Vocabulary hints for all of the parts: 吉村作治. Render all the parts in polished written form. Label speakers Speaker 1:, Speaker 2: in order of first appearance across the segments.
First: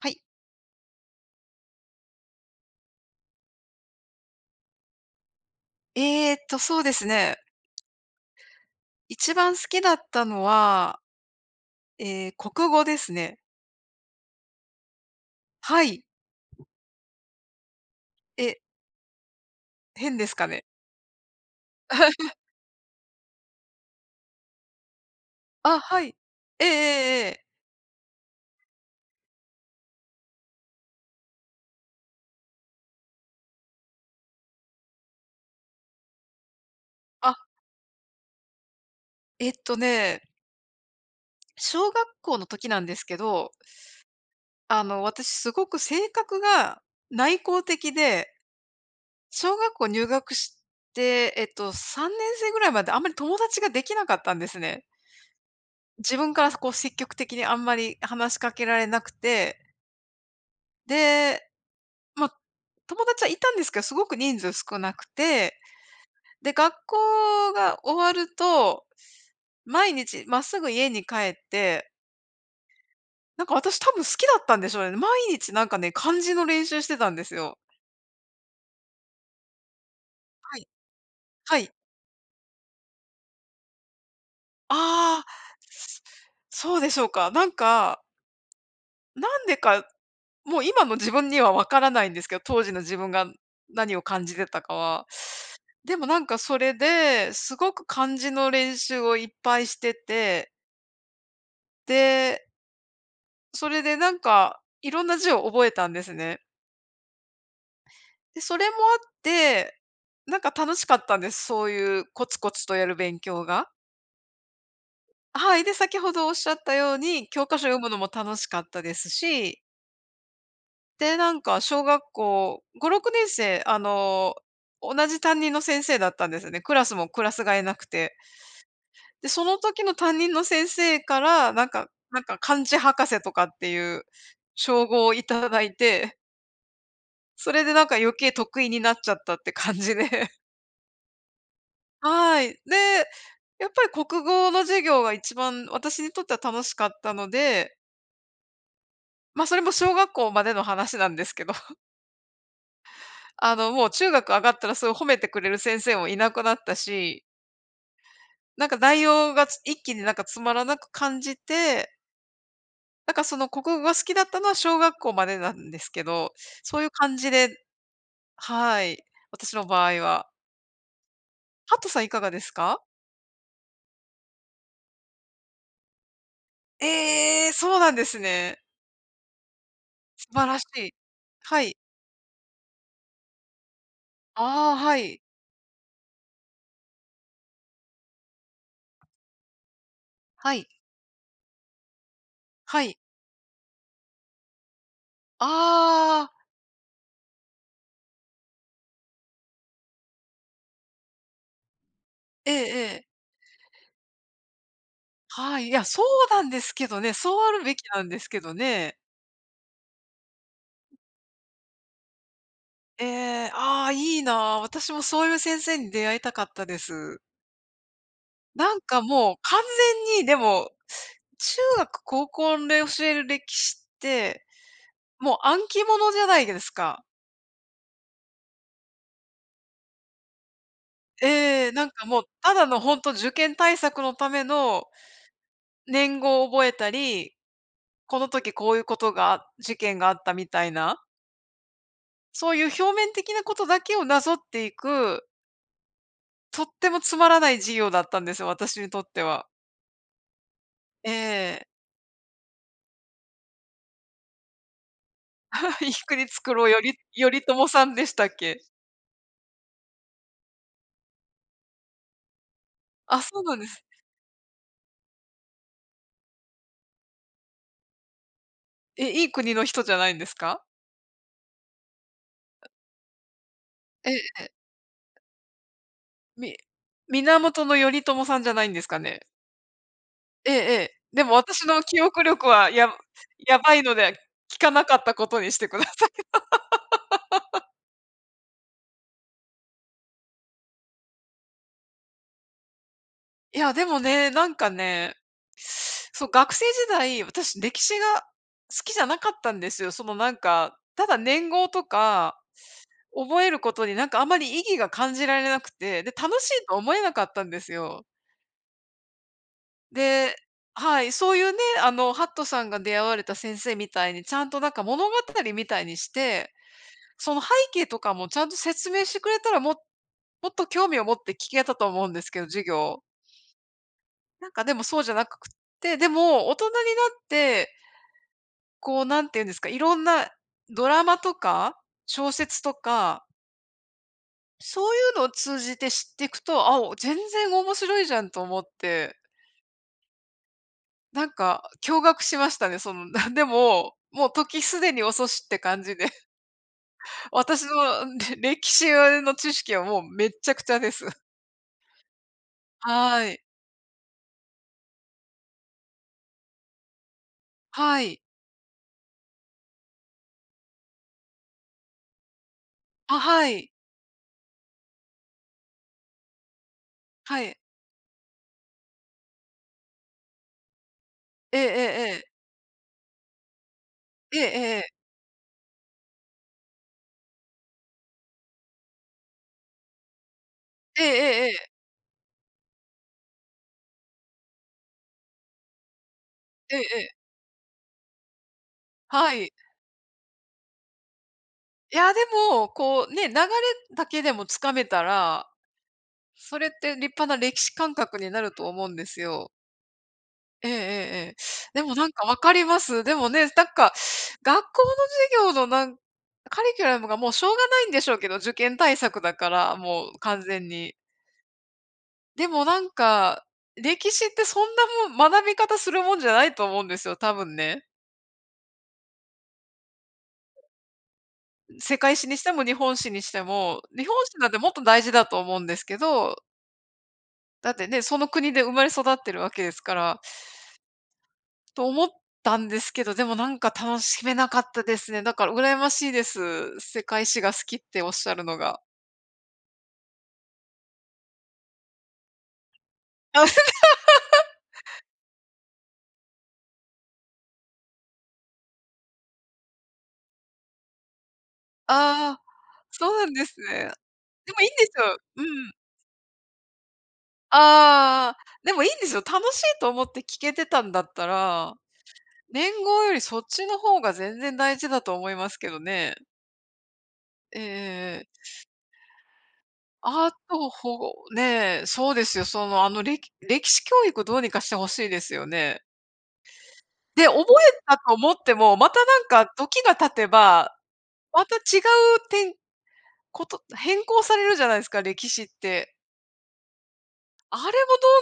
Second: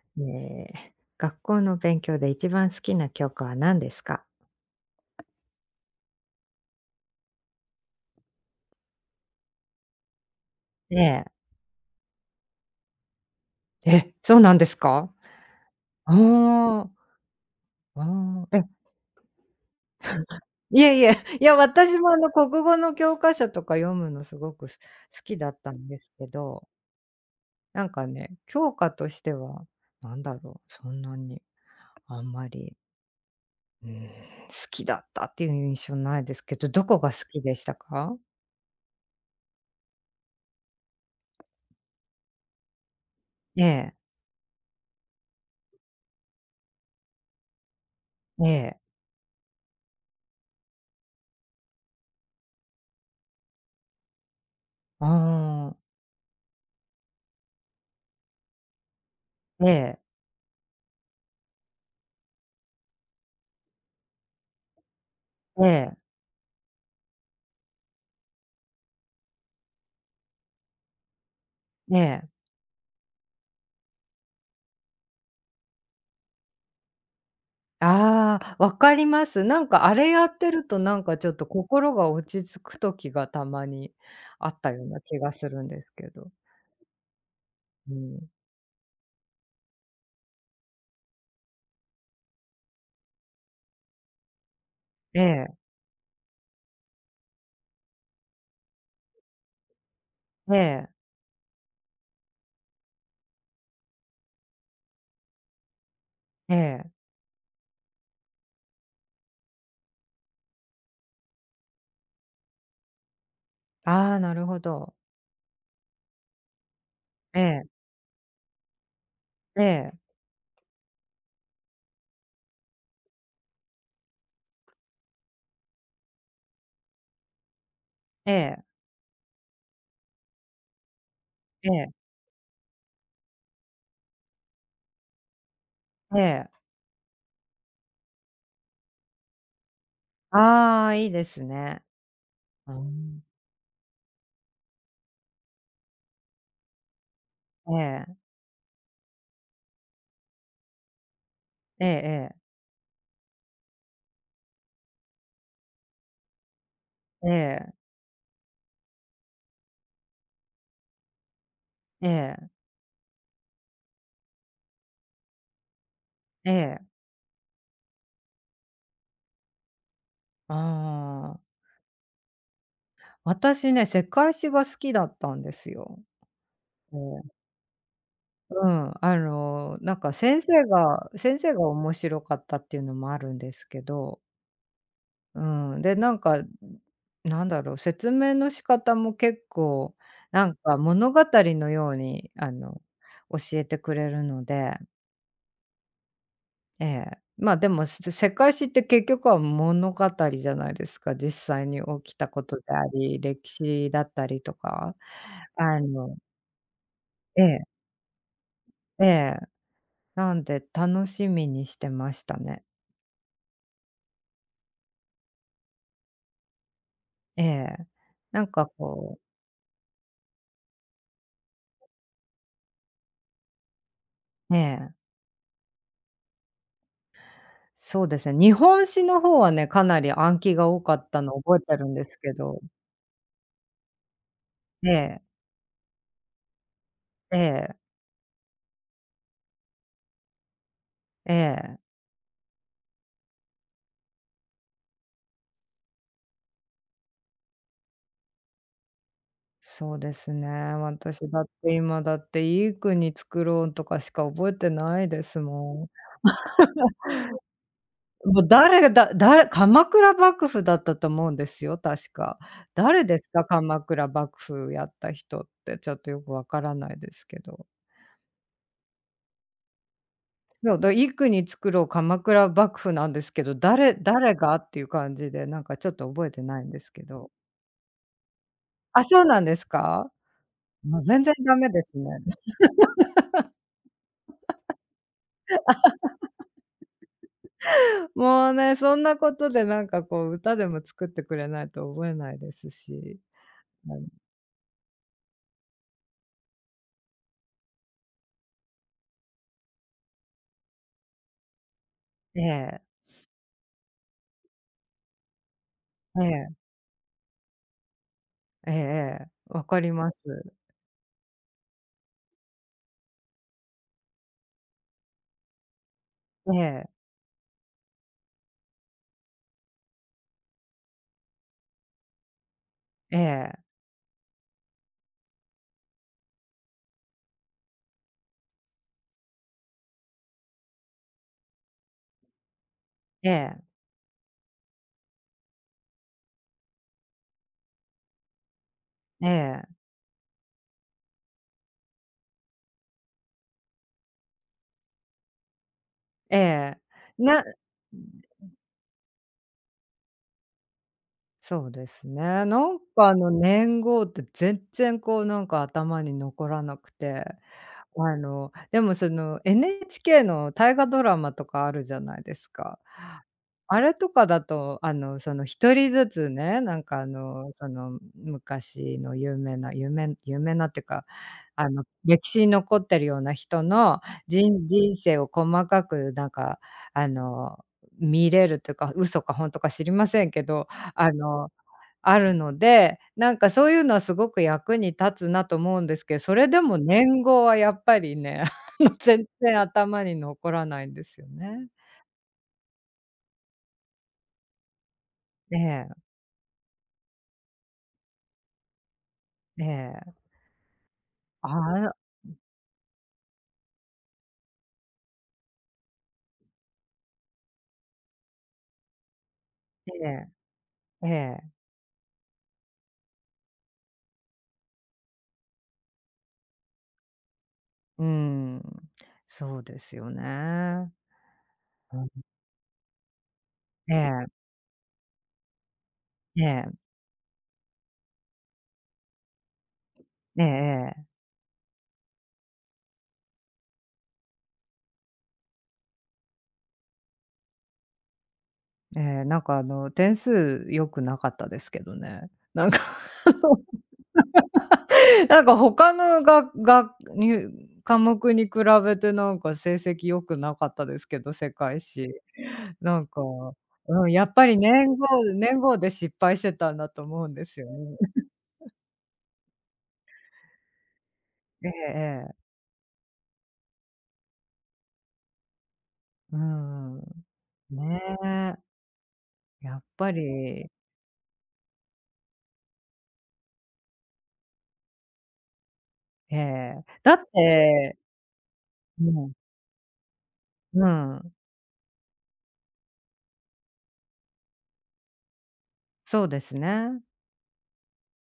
Speaker 1: はい。
Speaker 2: ねえ、学校の勉強で一番好きな教科は何ですか？
Speaker 1: そうですね。一番好きだったの
Speaker 2: え
Speaker 1: は、
Speaker 2: え。
Speaker 1: 国語ですね。
Speaker 2: え、そうなんですか？
Speaker 1: はい。
Speaker 2: ああ、あ
Speaker 1: え、
Speaker 2: あ、え、
Speaker 1: 変ですかね？
Speaker 2: いえいえ、いや、私も国語の教科書とか読むのすごく好きだった
Speaker 1: あ、
Speaker 2: んで
Speaker 1: は
Speaker 2: す
Speaker 1: い。
Speaker 2: け
Speaker 1: ええ
Speaker 2: ど、
Speaker 1: ええええ。
Speaker 2: 教科としては、なんだろう、そんなにあんまり、好きだったっていう印象ないですけど、どこが好
Speaker 1: あ、
Speaker 2: きでしたか？
Speaker 1: えっとね、小学校の時なんですけど、
Speaker 2: ええ、
Speaker 1: 私すごく性格が内向的で、
Speaker 2: ええ、
Speaker 1: 小学校入学して、3年生ぐらいまであんまり友達ができなかったんですね。
Speaker 2: ああ、
Speaker 1: 自分からこう積極的にあんまり話しかけられなくて、
Speaker 2: ええ、
Speaker 1: でまあ、友達はいたんですけど、すごく人数少なくて、
Speaker 2: ええ、
Speaker 1: で、学校が終わると、毎日まっすぐ家に帰って、
Speaker 2: ええ。
Speaker 1: なんか私多分好きだったんでしょうね。毎日なんかね、漢字の練習してたんですよ。
Speaker 2: ああ、分かります。なんかあれやって
Speaker 1: は
Speaker 2: る
Speaker 1: い。
Speaker 2: と、なんかちょっと
Speaker 1: はい。
Speaker 2: 心が落ち着く時がたまにあったような気
Speaker 1: ああ、
Speaker 2: がするんです
Speaker 1: す
Speaker 2: けど。
Speaker 1: そうでしょうか。なん
Speaker 2: う
Speaker 1: か、
Speaker 2: ん。
Speaker 1: なんでか、もう今の自分にはわからないんですけど、当時の自分が何を感じてたかは。
Speaker 2: ええ、
Speaker 1: でもなんかそれで、すごく漢字の練習をいっぱいしてて、
Speaker 2: ええ、
Speaker 1: で、それでなんか、いろんな字を覚えたんですね。
Speaker 2: ええ。
Speaker 1: で、それもあって、なんか楽しかったんです。そういうコツコツとやる勉強が。
Speaker 2: ああ、なるほど。
Speaker 1: はい。で、先ほどおっしゃったように、
Speaker 2: え
Speaker 1: 教科書
Speaker 2: え、
Speaker 1: 読むのも楽しかったですし、
Speaker 2: ええ、
Speaker 1: で、なんか小学校5、6年生、同じ担任の先生だったんですよね。クラスもクラス替えなくて。
Speaker 2: ええ、
Speaker 1: で、その時の担任の先生から、なん
Speaker 2: え
Speaker 1: か
Speaker 2: え、
Speaker 1: なんか漢字博士とかっていう称号をいただいて、
Speaker 2: ええ。
Speaker 1: それでなんか余計得意になっちゃったって感じで。
Speaker 2: ああ、いいですね。
Speaker 1: はい。
Speaker 2: う
Speaker 1: で、
Speaker 2: ん。
Speaker 1: やっぱり国語の授業が一番私にとっては楽しかったの
Speaker 2: え
Speaker 1: で、
Speaker 2: え、
Speaker 1: ま、それも小学校までの話なんですけど、
Speaker 2: ええ
Speaker 1: もう中学上がったらそういう褒めてくれる先生もいなくなったし、
Speaker 2: ええ、ええ、
Speaker 1: なんか内容が一気になんかつまらなく感じて、
Speaker 2: ええ、
Speaker 1: なんかその国語が好きだったのは小学校までなんですけど、
Speaker 2: え
Speaker 1: そういう
Speaker 2: え。
Speaker 1: 感じで。はい、私の場合は。
Speaker 2: ああ。
Speaker 1: ハットさんいかがですか？
Speaker 2: 私ね、世界史が好きだったんですよ。うん。
Speaker 1: ええー、そうなんですね。
Speaker 2: うん、なんか
Speaker 1: 素
Speaker 2: 先
Speaker 1: 晴らし
Speaker 2: 生
Speaker 1: い。
Speaker 2: が先生が
Speaker 1: はい。
Speaker 2: 面白かったっていうのもあるんですけど、
Speaker 1: ああ、はい。
Speaker 2: うん、で、なんか、なんだろう、説明の仕方も結構、な
Speaker 1: は
Speaker 2: ん
Speaker 1: い。
Speaker 2: か物語のように、あの、
Speaker 1: はい。
Speaker 2: 教えてくれるので、
Speaker 1: ああ、
Speaker 2: ええ、まあ、でも、世界史って結局は物語じゃないですか、実際に起きたこ
Speaker 1: え
Speaker 2: とで
Speaker 1: え
Speaker 2: あ
Speaker 1: ええ。
Speaker 2: り、歴史だったりとか、
Speaker 1: はい。い
Speaker 2: あ
Speaker 1: や、そう
Speaker 2: の、
Speaker 1: なんですけどね、そう
Speaker 2: え
Speaker 1: あるべ
Speaker 2: え、
Speaker 1: きなんですけどね。
Speaker 2: ええ、なんで楽しみにしてましたね。
Speaker 1: ええ、ああ、いいな。私もそういう先生に出会いたかったです。
Speaker 2: ええ。なんか
Speaker 1: なんか
Speaker 2: こう、
Speaker 1: もう完全にでも、中学、高校で教える歴史って、
Speaker 2: ええ、
Speaker 1: もう暗記ものじゃないですか。
Speaker 2: そうですね、日本史の方はね、かなり暗記が多かったのを覚
Speaker 1: え
Speaker 2: え
Speaker 1: え、
Speaker 2: てる
Speaker 1: なん
Speaker 2: んで
Speaker 1: か
Speaker 2: す
Speaker 1: もう
Speaker 2: け
Speaker 1: た
Speaker 2: ど。
Speaker 1: だの本当受験対策のための
Speaker 2: ええ、
Speaker 1: 年号を覚えたり、
Speaker 2: ええ、
Speaker 1: この時こういうことが事件があったみたいな、
Speaker 2: ええ。
Speaker 1: そういう表面的なことだけをなぞっていく、とってもつまらない授業だったんですよ、私にとっては。
Speaker 2: そうですね、私だっ
Speaker 1: ええ。
Speaker 2: て今だって、いい国作ろうとかしか覚えてないですも ん。
Speaker 1: いい国作ろう、より頼朝さんでしたっ
Speaker 2: もう
Speaker 1: け？
Speaker 2: 誰がだ誰鎌倉幕府だったと思うんですよ、確か。誰で
Speaker 1: あ、
Speaker 2: す
Speaker 1: そう
Speaker 2: か？
Speaker 1: なんで
Speaker 2: 鎌
Speaker 1: す。
Speaker 2: 倉幕府やった人って、ちょっとよくわからないですけど。
Speaker 1: え、いい国の人じゃないんですか？
Speaker 2: そう、いくに作ろう鎌倉幕府なんですけど、誰誰
Speaker 1: え、
Speaker 2: がっていう感じで、なんかちょっと覚えて
Speaker 1: み
Speaker 2: ないんですけど。
Speaker 1: 源頼朝さんじゃないんですか
Speaker 2: あ、
Speaker 1: ね？
Speaker 2: そうなんですか？
Speaker 1: ええええ。
Speaker 2: もう全
Speaker 1: で
Speaker 2: 然
Speaker 1: も
Speaker 2: ダ
Speaker 1: 私
Speaker 2: メ
Speaker 1: の
Speaker 2: です
Speaker 1: 記
Speaker 2: ね。
Speaker 1: 憶力はやばいので、聞かなかったことにしてください。
Speaker 2: もうね、そんなことでなんかこう歌でも作ってくれないと覚えないですし。
Speaker 1: いや、で
Speaker 2: う
Speaker 1: も
Speaker 2: ん。
Speaker 1: ね、なんかね、そう、学生時代、私歴史が好きじゃなかったんですよ。そのなんか、ただ年号とか
Speaker 2: ええ、
Speaker 1: 覚えることになんかあまり意義が感じられなくて、で、
Speaker 2: え
Speaker 1: 楽し
Speaker 2: え、
Speaker 1: いと思えなかったんですよ。
Speaker 2: ええええ、分かります。
Speaker 1: で、はい、そういうね、ハットさんが出会われた先生みたいに、ちゃんとなんか物語みたいにして、
Speaker 2: ええ、
Speaker 1: その背景とかもちゃんと説明してくれたらも、もっと興味を持って聞けたと思うんですけど、授業。
Speaker 2: ええ、
Speaker 1: なんかでもそうじゃなくて、でも大人になって、こうなんて言うんですか、いろんなドラマとか、小説とか、
Speaker 2: ええ、
Speaker 1: そういうのを通じて知っていくと、あ、全然面白いじゃんと思って、
Speaker 2: ええ、
Speaker 1: なんか驚愕しましたね。その、でも、もう時すでに遅しって感じで、
Speaker 2: ええ。な
Speaker 1: 私の歴史の知識はもうめっちゃくちゃです。
Speaker 2: そうですね。
Speaker 1: はい。
Speaker 2: 年号って全然こうなんか頭に残らなくて。
Speaker 1: はい。
Speaker 2: でもその NHK の大河ドラマとかあるじゃないですか。
Speaker 1: あ、はい。
Speaker 2: あれとかだと、その1人ずつね、
Speaker 1: はい。
Speaker 2: その昔の有名なっていうか、
Speaker 1: ええ
Speaker 2: あの、
Speaker 1: えええ
Speaker 2: 歴
Speaker 1: え。
Speaker 2: 史に残ってるような人の
Speaker 1: えええ
Speaker 2: 人
Speaker 1: え。
Speaker 2: 生を細かく、あの、見れるというか、嘘かほんとか知りませんけど、
Speaker 1: え
Speaker 2: あ
Speaker 1: え
Speaker 2: の、
Speaker 1: ええ。
Speaker 2: あるので、なんかそういうのはすごく役に立つなと思うんですけど、それで
Speaker 1: え
Speaker 2: も
Speaker 1: えええ。
Speaker 2: 年号はやっぱりね、あの、全
Speaker 1: はい。
Speaker 2: 然頭に残らないんですよね。
Speaker 1: いや、でも、こうね、流れだけでもつかめたら、
Speaker 2: ええ、
Speaker 1: それって立派な歴史感覚になると思うんですよ。
Speaker 2: ええ、
Speaker 1: ええええええ。
Speaker 2: あ
Speaker 1: でも
Speaker 2: あ、
Speaker 1: なんかわかります。でもね、なんか、学校の授業のカリキュラムがもうしょうがないんでしょうけど、受験対策だから、も
Speaker 2: え
Speaker 1: う
Speaker 2: え、
Speaker 1: 完全に。
Speaker 2: ええ、
Speaker 1: でもなんか、歴史ってそんなもん学び方するもんじゃないと思うんですよ、多分ね。
Speaker 2: うん、そうですよね。
Speaker 1: 世
Speaker 2: うん、
Speaker 1: 界史にしても日本史にしても、
Speaker 2: え
Speaker 1: 日本
Speaker 2: え、
Speaker 1: 史なんてもっと大事だと思うんですけど、
Speaker 2: ええ、
Speaker 1: だってね、その国で生まれ育ってるわけですから、
Speaker 2: えええ
Speaker 1: と思ったんですけど、でもなんか楽しめなかったですね。だから羨ましいです。世界史が好きっておっしゃるのが。
Speaker 2: え、ええ、なんかあの、点数良くなかったですけどね。なんか あの、 なんか他のががに科目に比べてなんか成績良くなかったですけど、世界史。
Speaker 1: ああ、
Speaker 2: なん
Speaker 1: そう
Speaker 2: か、
Speaker 1: なんですね。
Speaker 2: うん、やっぱ
Speaker 1: で
Speaker 2: り
Speaker 1: もいいんで
Speaker 2: 年
Speaker 1: す
Speaker 2: 号
Speaker 1: よ。う
Speaker 2: 年
Speaker 1: ん。
Speaker 2: 号で失敗してたんだと思うんですよね。
Speaker 1: ああ、でもいいんですよ。楽しいと思って聞けてたんだった
Speaker 2: ええ
Speaker 1: ら、
Speaker 2: ええ。
Speaker 1: 年号よりそっちの方が全然大事だと思いますけどね。
Speaker 2: うん。ね
Speaker 1: ええ、
Speaker 2: え、やっぱ
Speaker 1: あと、
Speaker 2: り、
Speaker 1: ねえ、そうですよ。その、歴史教育どうにかして欲しいですよね。
Speaker 2: ええ。だっ
Speaker 1: で、覚え
Speaker 2: て、
Speaker 1: たと思っても、また
Speaker 2: う
Speaker 1: なん
Speaker 2: ん、
Speaker 1: か時が経てば、
Speaker 2: うん、
Speaker 1: また違うこと変更されるじゃないですか、歴史って。
Speaker 2: そうですね。
Speaker 1: あれも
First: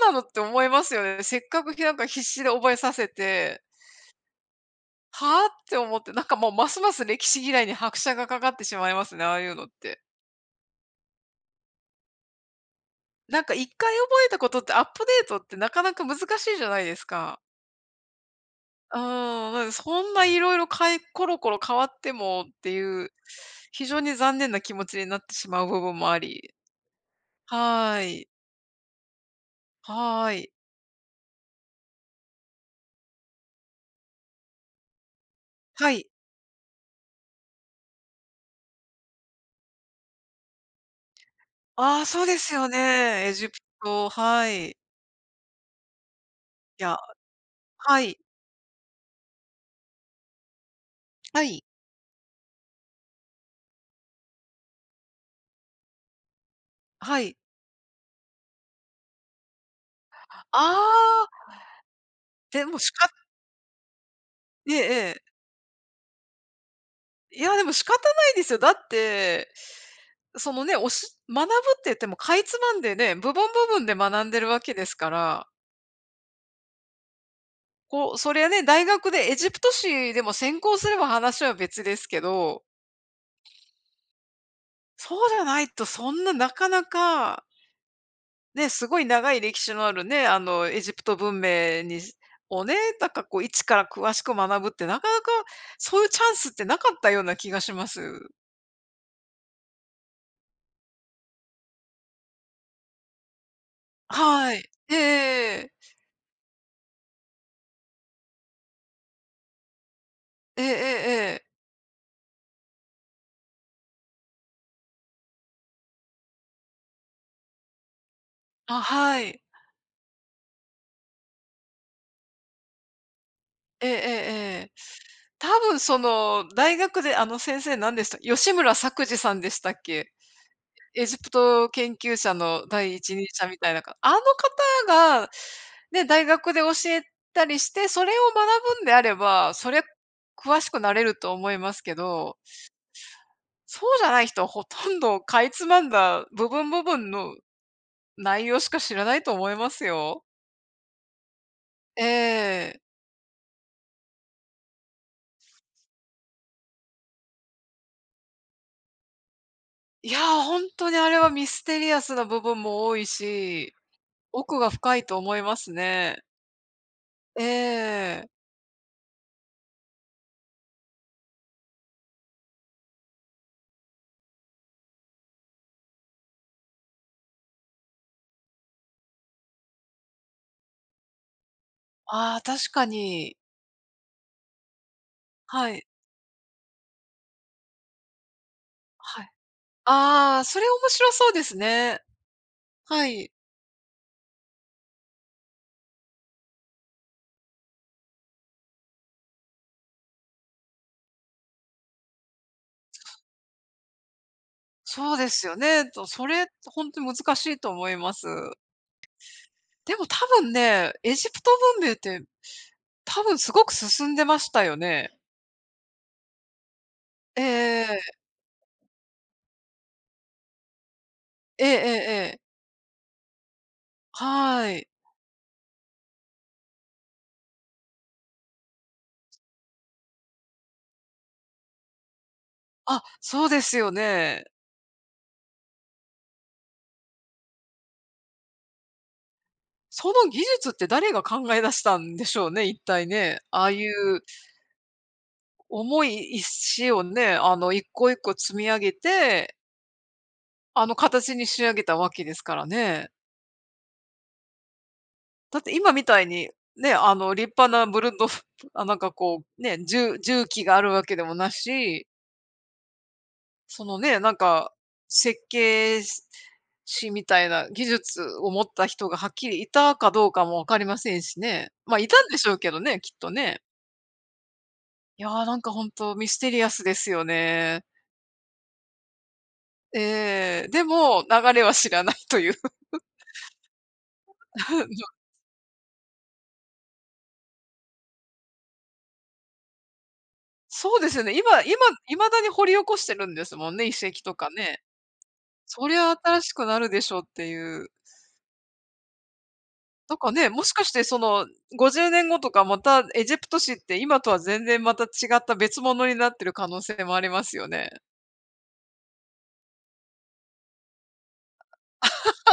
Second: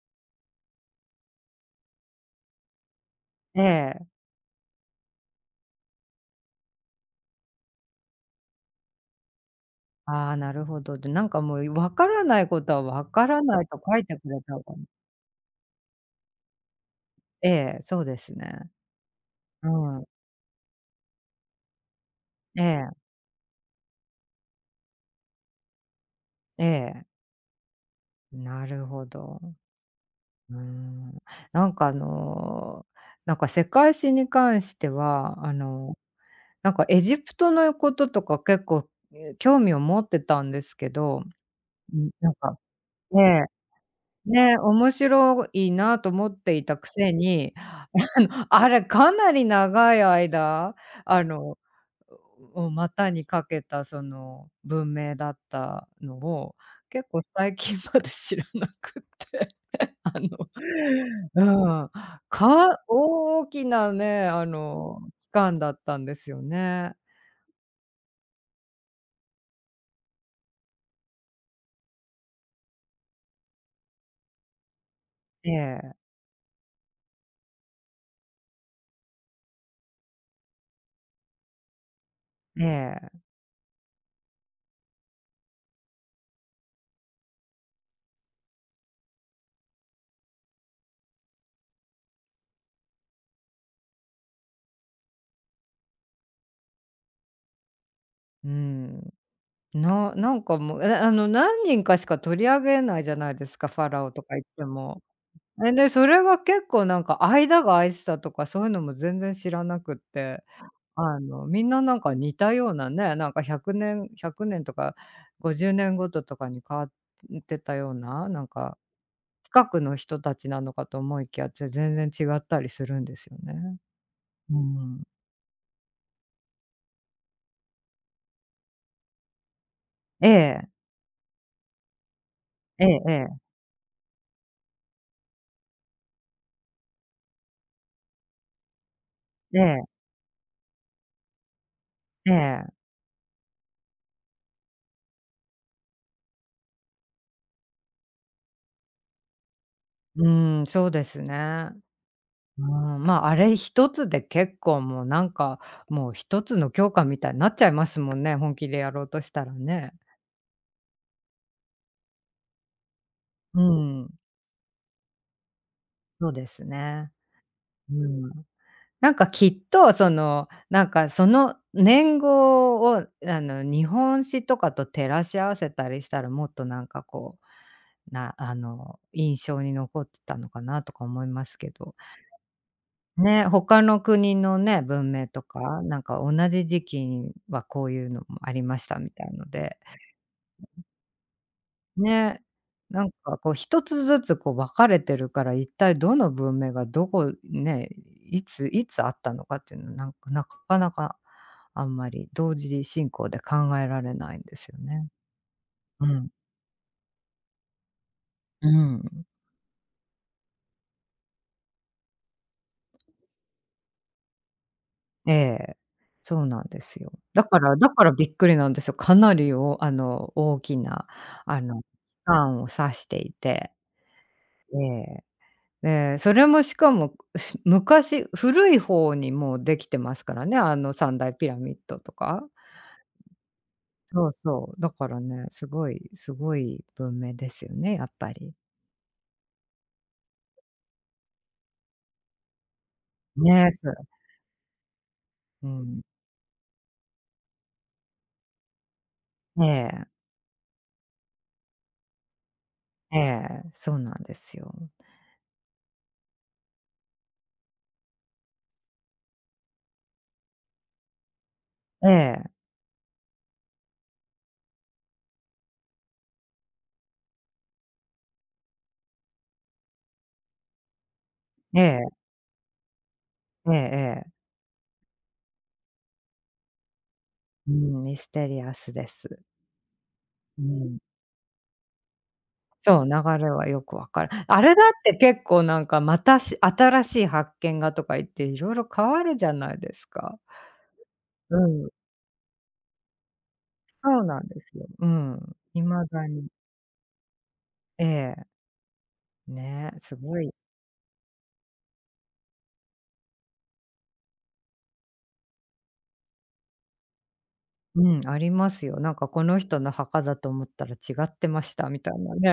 Speaker 1: どうなのって思いますよね。せっかく、なんか必死で覚えさせ
Speaker 2: え
Speaker 1: て、
Speaker 2: え。
Speaker 1: はあ？って思って、なんかもうますます歴史嫌いに拍車がかかってしまいますね、ああいうのって。
Speaker 2: ああ、なるほど。で、なんかもう分からないことは分か
Speaker 1: な
Speaker 2: ら
Speaker 1: んか
Speaker 2: な
Speaker 1: 1
Speaker 2: いと
Speaker 1: 回
Speaker 2: 書いて
Speaker 1: 覚え
Speaker 2: く
Speaker 1: た
Speaker 2: れ
Speaker 1: こ
Speaker 2: た
Speaker 1: と
Speaker 2: 方
Speaker 1: って
Speaker 2: が、
Speaker 1: アップデートってなかなか難しいじゃないですか。
Speaker 2: ええ、そうですね。
Speaker 1: うーん、なん
Speaker 2: う
Speaker 1: でそ
Speaker 2: ん、
Speaker 1: んないろいろコロコロ変わってもっ
Speaker 2: え
Speaker 1: て
Speaker 2: え。
Speaker 1: いう、非常に残念な気持ちになってしまう部分もあり。
Speaker 2: ええ、
Speaker 1: はーい。
Speaker 2: なるほど。
Speaker 1: はーい。
Speaker 2: うーん。なんかあの、なんか世界史に関しては、あ
Speaker 1: は
Speaker 2: の、
Speaker 1: い。
Speaker 2: なんかエジプトのこととか結構、え、興味を持ってたんですけど、う
Speaker 1: ああ、
Speaker 2: ん、
Speaker 1: そう
Speaker 2: なん
Speaker 1: です
Speaker 2: か、
Speaker 1: よ
Speaker 2: え
Speaker 1: ね。エ
Speaker 2: え、
Speaker 1: ジプト、は
Speaker 2: ね、
Speaker 1: い。
Speaker 2: 面白いなと思っていた
Speaker 1: い
Speaker 2: く
Speaker 1: や、
Speaker 2: せに、
Speaker 1: はい。
Speaker 2: あの、あれかなり長い間、あ
Speaker 1: は
Speaker 2: の、
Speaker 1: い。
Speaker 2: を股にかけたその文明だったのを、結
Speaker 1: は
Speaker 2: 構
Speaker 1: い。
Speaker 2: 最近まで知らなくって。あの、
Speaker 1: ああ、
Speaker 2: うん、
Speaker 1: でも
Speaker 2: 大きなね、あ
Speaker 1: えええ
Speaker 2: の、
Speaker 1: え。
Speaker 2: 期間だったんですよね。
Speaker 1: いや、でも仕方ないですよ。だって、そのね、学ぶって言ってもかいつまんでね、部分部分で学んでるわけですから、
Speaker 2: ええ、
Speaker 1: こう、それはね、大学でエジプト史でも専攻すれば話は別ですけど、
Speaker 2: ええ、
Speaker 1: そうじゃないとそんななかなかね、すごい長い歴史のあるね、エジプト文明にをね、なんかこう一から詳しく学ぶってなかなか、そういうチャンスってなかったような気がします。
Speaker 2: うん。なんかもう、え、あの、何人かしか取り上げないじゃないですか、ファラオとか言っ
Speaker 1: は
Speaker 2: て
Speaker 1: い。
Speaker 2: も。
Speaker 1: ええ
Speaker 2: え、で、それが結構なんか間が空いてたとか、そういうのも全然知らなくって、
Speaker 1: ええええ。ええ
Speaker 2: あ
Speaker 1: ええ。
Speaker 2: の、みんななんか似たようなね、なんか1年100年とか50年ごととかに変わってたような、なんか
Speaker 1: あ、はい。
Speaker 2: 近くの人たちなのかと思いきや、全然違ったりするんですよね。
Speaker 1: ええええ
Speaker 2: う
Speaker 1: ええ。
Speaker 2: ん。
Speaker 1: 多分その大学であの先生何でした？吉村作治さんでしたっけ？
Speaker 2: ええ、
Speaker 1: エジプト研究者の
Speaker 2: え
Speaker 1: 第
Speaker 2: ええ
Speaker 1: 一人
Speaker 2: え、
Speaker 1: 者みたいなあの方が、ね、大学で教えたりして、それを学ぶんであれば、
Speaker 2: え
Speaker 1: そりゃ
Speaker 2: え、
Speaker 1: 詳しくなれると思いますけ
Speaker 2: え
Speaker 1: ど、
Speaker 2: え。
Speaker 1: そうじゃない人はほとんどかいつまんだ部分部分の内容しか知らないと思いますよ。
Speaker 2: うーん、そうですね。
Speaker 1: え
Speaker 2: うー
Speaker 1: え。
Speaker 2: ん、まあ、あれ一つで結構もうなんか、もう一つの教科みたいになっちゃいますもんね、本気でやろうとしたらね。
Speaker 1: いや、ほんとにあれはミステリアスな部分も多い
Speaker 2: う
Speaker 1: し、
Speaker 2: ん、
Speaker 1: 奥が深いと思いますね。
Speaker 2: そうですね。
Speaker 1: え
Speaker 2: う
Speaker 1: え。
Speaker 2: ん。なんかきっとその、なんかその年号を、あの、日本史とかと照らし合わせたりしたら、もっとなんかこう、な、あの、印象に残ってたのかなとか思いますけど。
Speaker 1: ああ、確かに。
Speaker 2: ね、他の国のね、文明と
Speaker 1: は
Speaker 2: か、
Speaker 1: い、
Speaker 2: なんか同じ時期にはこういうのもありましたみ
Speaker 1: は
Speaker 2: た
Speaker 1: い。
Speaker 2: いので、
Speaker 1: ああ、それ面白そうですね。
Speaker 2: ね、な
Speaker 1: は
Speaker 2: ん
Speaker 1: い。
Speaker 2: かこう一つずつこう分かれてるから、一体どの文明がどこね、いついつあったのかっていうのはなんか、なかなかあんまり同時進行で考えられないんですよね。
Speaker 1: そうですよね。
Speaker 2: う
Speaker 1: そ
Speaker 2: ん、
Speaker 1: れ本当に難しいと思います。
Speaker 2: うん。
Speaker 1: でも多分ね、エジプト文明って多分すごく進んでましたよね。
Speaker 2: ええ、そうなんですよ。
Speaker 1: えええ
Speaker 2: だから
Speaker 1: え。
Speaker 2: びっくりなんですよ。かなりおあの、大きな、あ
Speaker 1: ええええ
Speaker 2: の、期
Speaker 1: ええ。
Speaker 2: 間を指していて。
Speaker 1: は
Speaker 2: え
Speaker 1: い。
Speaker 2: え。で、それもしかも、昔古い方にもうできてますからね、あの三大ピラミッドとか。
Speaker 1: あ、そうですよ
Speaker 2: そう
Speaker 1: ね。
Speaker 2: そう、だからね、すごい文明ですよね、やっぱり。
Speaker 1: その技術って誰が考え出したんでしょうね、一体ね。ああ
Speaker 2: ね、
Speaker 1: い
Speaker 2: そう、
Speaker 1: う
Speaker 2: うん。
Speaker 1: 重い石をね、一個一個積み上げて、
Speaker 2: ええ、
Speaker 1: あの形に仕上げたわけですからね。
Speaker 2: ええ、そうなんですよ。
Speaker 1: だって今みたいに、ね、立派なブルンド あ、なんかこう、ね、重機があるわけでもなし、
Speaker 2: ええ、
Speaker 1: そのね、なんか、設計士みたいな技術を持った人がはっきりいたかどうかも分かりませんしね。
Speaker 2: え
Speaker 1: まあ、い
Speaker 2: え、
Speaker 1: たんでしょうけどね、きっとね。
Speaker 2: ええええ。
Speaker 1: いやー、なんか本当ミステリアスですよ
Speaker 2: う
Speaker 1: ね。
Speaker 2: ん、ミステリアスです。う
Speaker 1: ええ、で
Speaker 2: ん。
Speaker 1: も、流れは知らないという。
Speaker 2: そう、流れはよくわかる。あれだって 結構なんか、また新しい発見がとか言っていろいろ変わるじゃないですか。
Speaker 1: そうですよね。
Speaker 2: う
Speaker 1: 今
Speaker 2: ん、
Speaker 1: 未だに掘り起こしてるんですもんね、遺跡
Speaker 2: そう
Speaker 1: と
Speaker 2: なん
Speaker 1: か
Speaker 2: です
Speaker 1: ね。
Speaker 2: よ。うん、
Speaker 1: そ
Speaker 2: 未
Speaker 1: りゃ
Speaker 2: だ
Speaker 1: 新
Speaker 2: に。
Speaker 1: しくなるでしょうっていう。
Speaker 2: ええ、ね、
Speaker 1: な
Speaker 2: す
Speaker 1: んか
Speaker 2: ご
Speaker 1: ね、
Speaker 2: い、
Speaker 1: もしかしてその50年後とかまたエジプト史って今とは全然また違った別物になってる可能性もありますよね。
Speaker 2: うん、ありますよ。なんかこの人の墓だと思ったら違ってましたみたいなね。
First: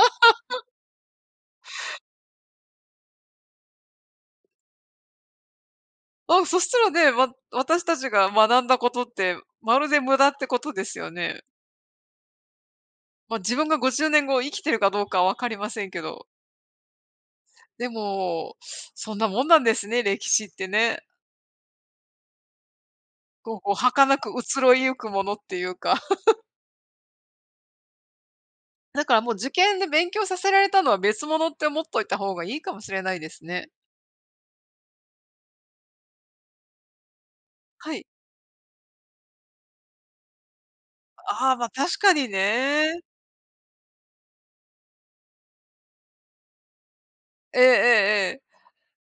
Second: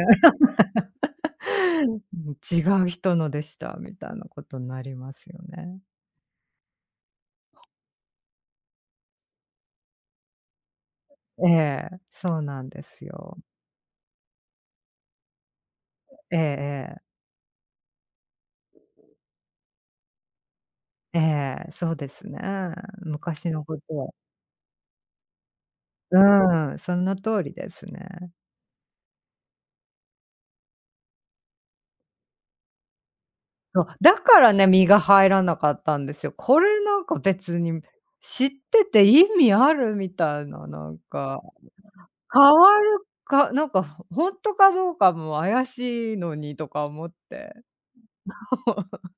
Speaker 2: 違う人のでしたみたいなことになりますよね。
Speaker 1: あ、そしたらね、私たちが学んだことって、まるで無駄ってことですよね。
Speaker 2: ええ、そうなんです
Speaker 1: ま
Speaker 2: よ。
Speaker 1: あ、自分が50年後生きてるかどうかはわかりませんけど。
Speaker 2: ええええ。
Speaker 1: でも、そんなもんなんですね、歴史ってね。
Speaker 2: ええ、そうですね。昔
Speaker 1: こう
Speaker 2: の
Speaker 1: こう
Speaker 2: ことは、
Speaker 1: 儚く移ろいゆくものっていうか。
Speaker 2: うん、その通りですね。
Speaker 1: だからもう受験で勉強させられたのは別物って思っといた方がいいかもしれないですね。
Speaker 2: そう、だからね、身が入らなかったんですよ。これなんか別に
Speaker 1: はい。
Speaker 2: 知ってて意味あるみたいな、なんか、
Speaker 1: ああ、ま、確かに
Speaker 2: 変わる
Speaker 1: ね。
Speaker 2: かなんか、当んとかどうかも怪しいのにとか思って。
Speaker 1: ええええええ。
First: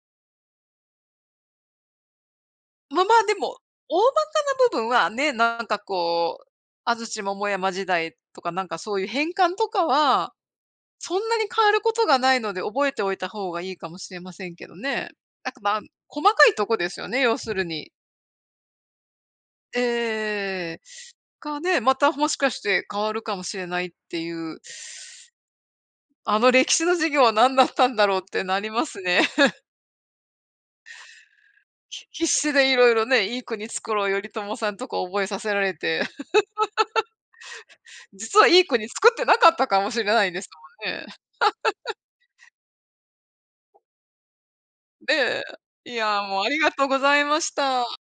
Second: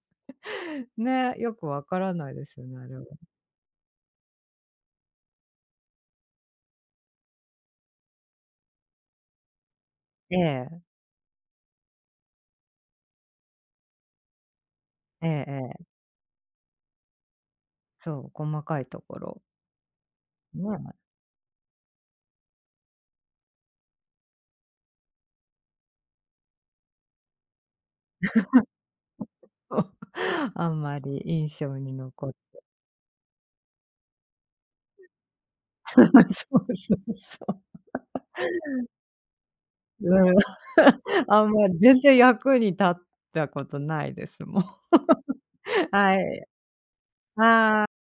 Speaker 2: ね、よくわからないですよね、あれ
Speaker 1: ま、
Speaker 2: は。
Speaker 1: まあ、でも、大まかな部分はね、なんかこう、安土桃山時代とかなんかそういう変換とかは、
Speaker 2: ええ、
Speaker 1: そんなに変わることがないので覚えておいた方がいいかもしれませんけどね。
Speaker 2: ええ
Speaker 1: なんか、まあ、
Speaker 2: ええ。
Speaker 1: 細かいとこですよね、要するに。
Speaker 2: そう、細かいところ。
Speaker 1: ええええええ。
Speaker 2: ね。
Speaker 1: がね、またもしかして変わるかもしれないっていうあの歴史の授業は何だったんだろうってなりますね。
Speaker 2: あんまり印象に
Speaker 1: 必
Speaker 2: 残って
Speaker 1: 死でいろいろね、いい国作ろう、頼朝さんとか覚えさせられ
Speaker 2: そ
Speaker 1: て、
Speaker 2: うそうそう。
Speaker 1: 実はいい国作ってなかったかもしれない
Speaker 2: うん。
Speaker 1: ですもんね。
Speaker 2: 全然役に立ったことないです、もん。
Speaker 1: で、い
Speaker 2: は
Speaker 1: や、もう
Speaker 2: い。
Speaker 1: ありがとうございまし
Speaker 2: は
Speaker 1: た。
Speaker 2: い。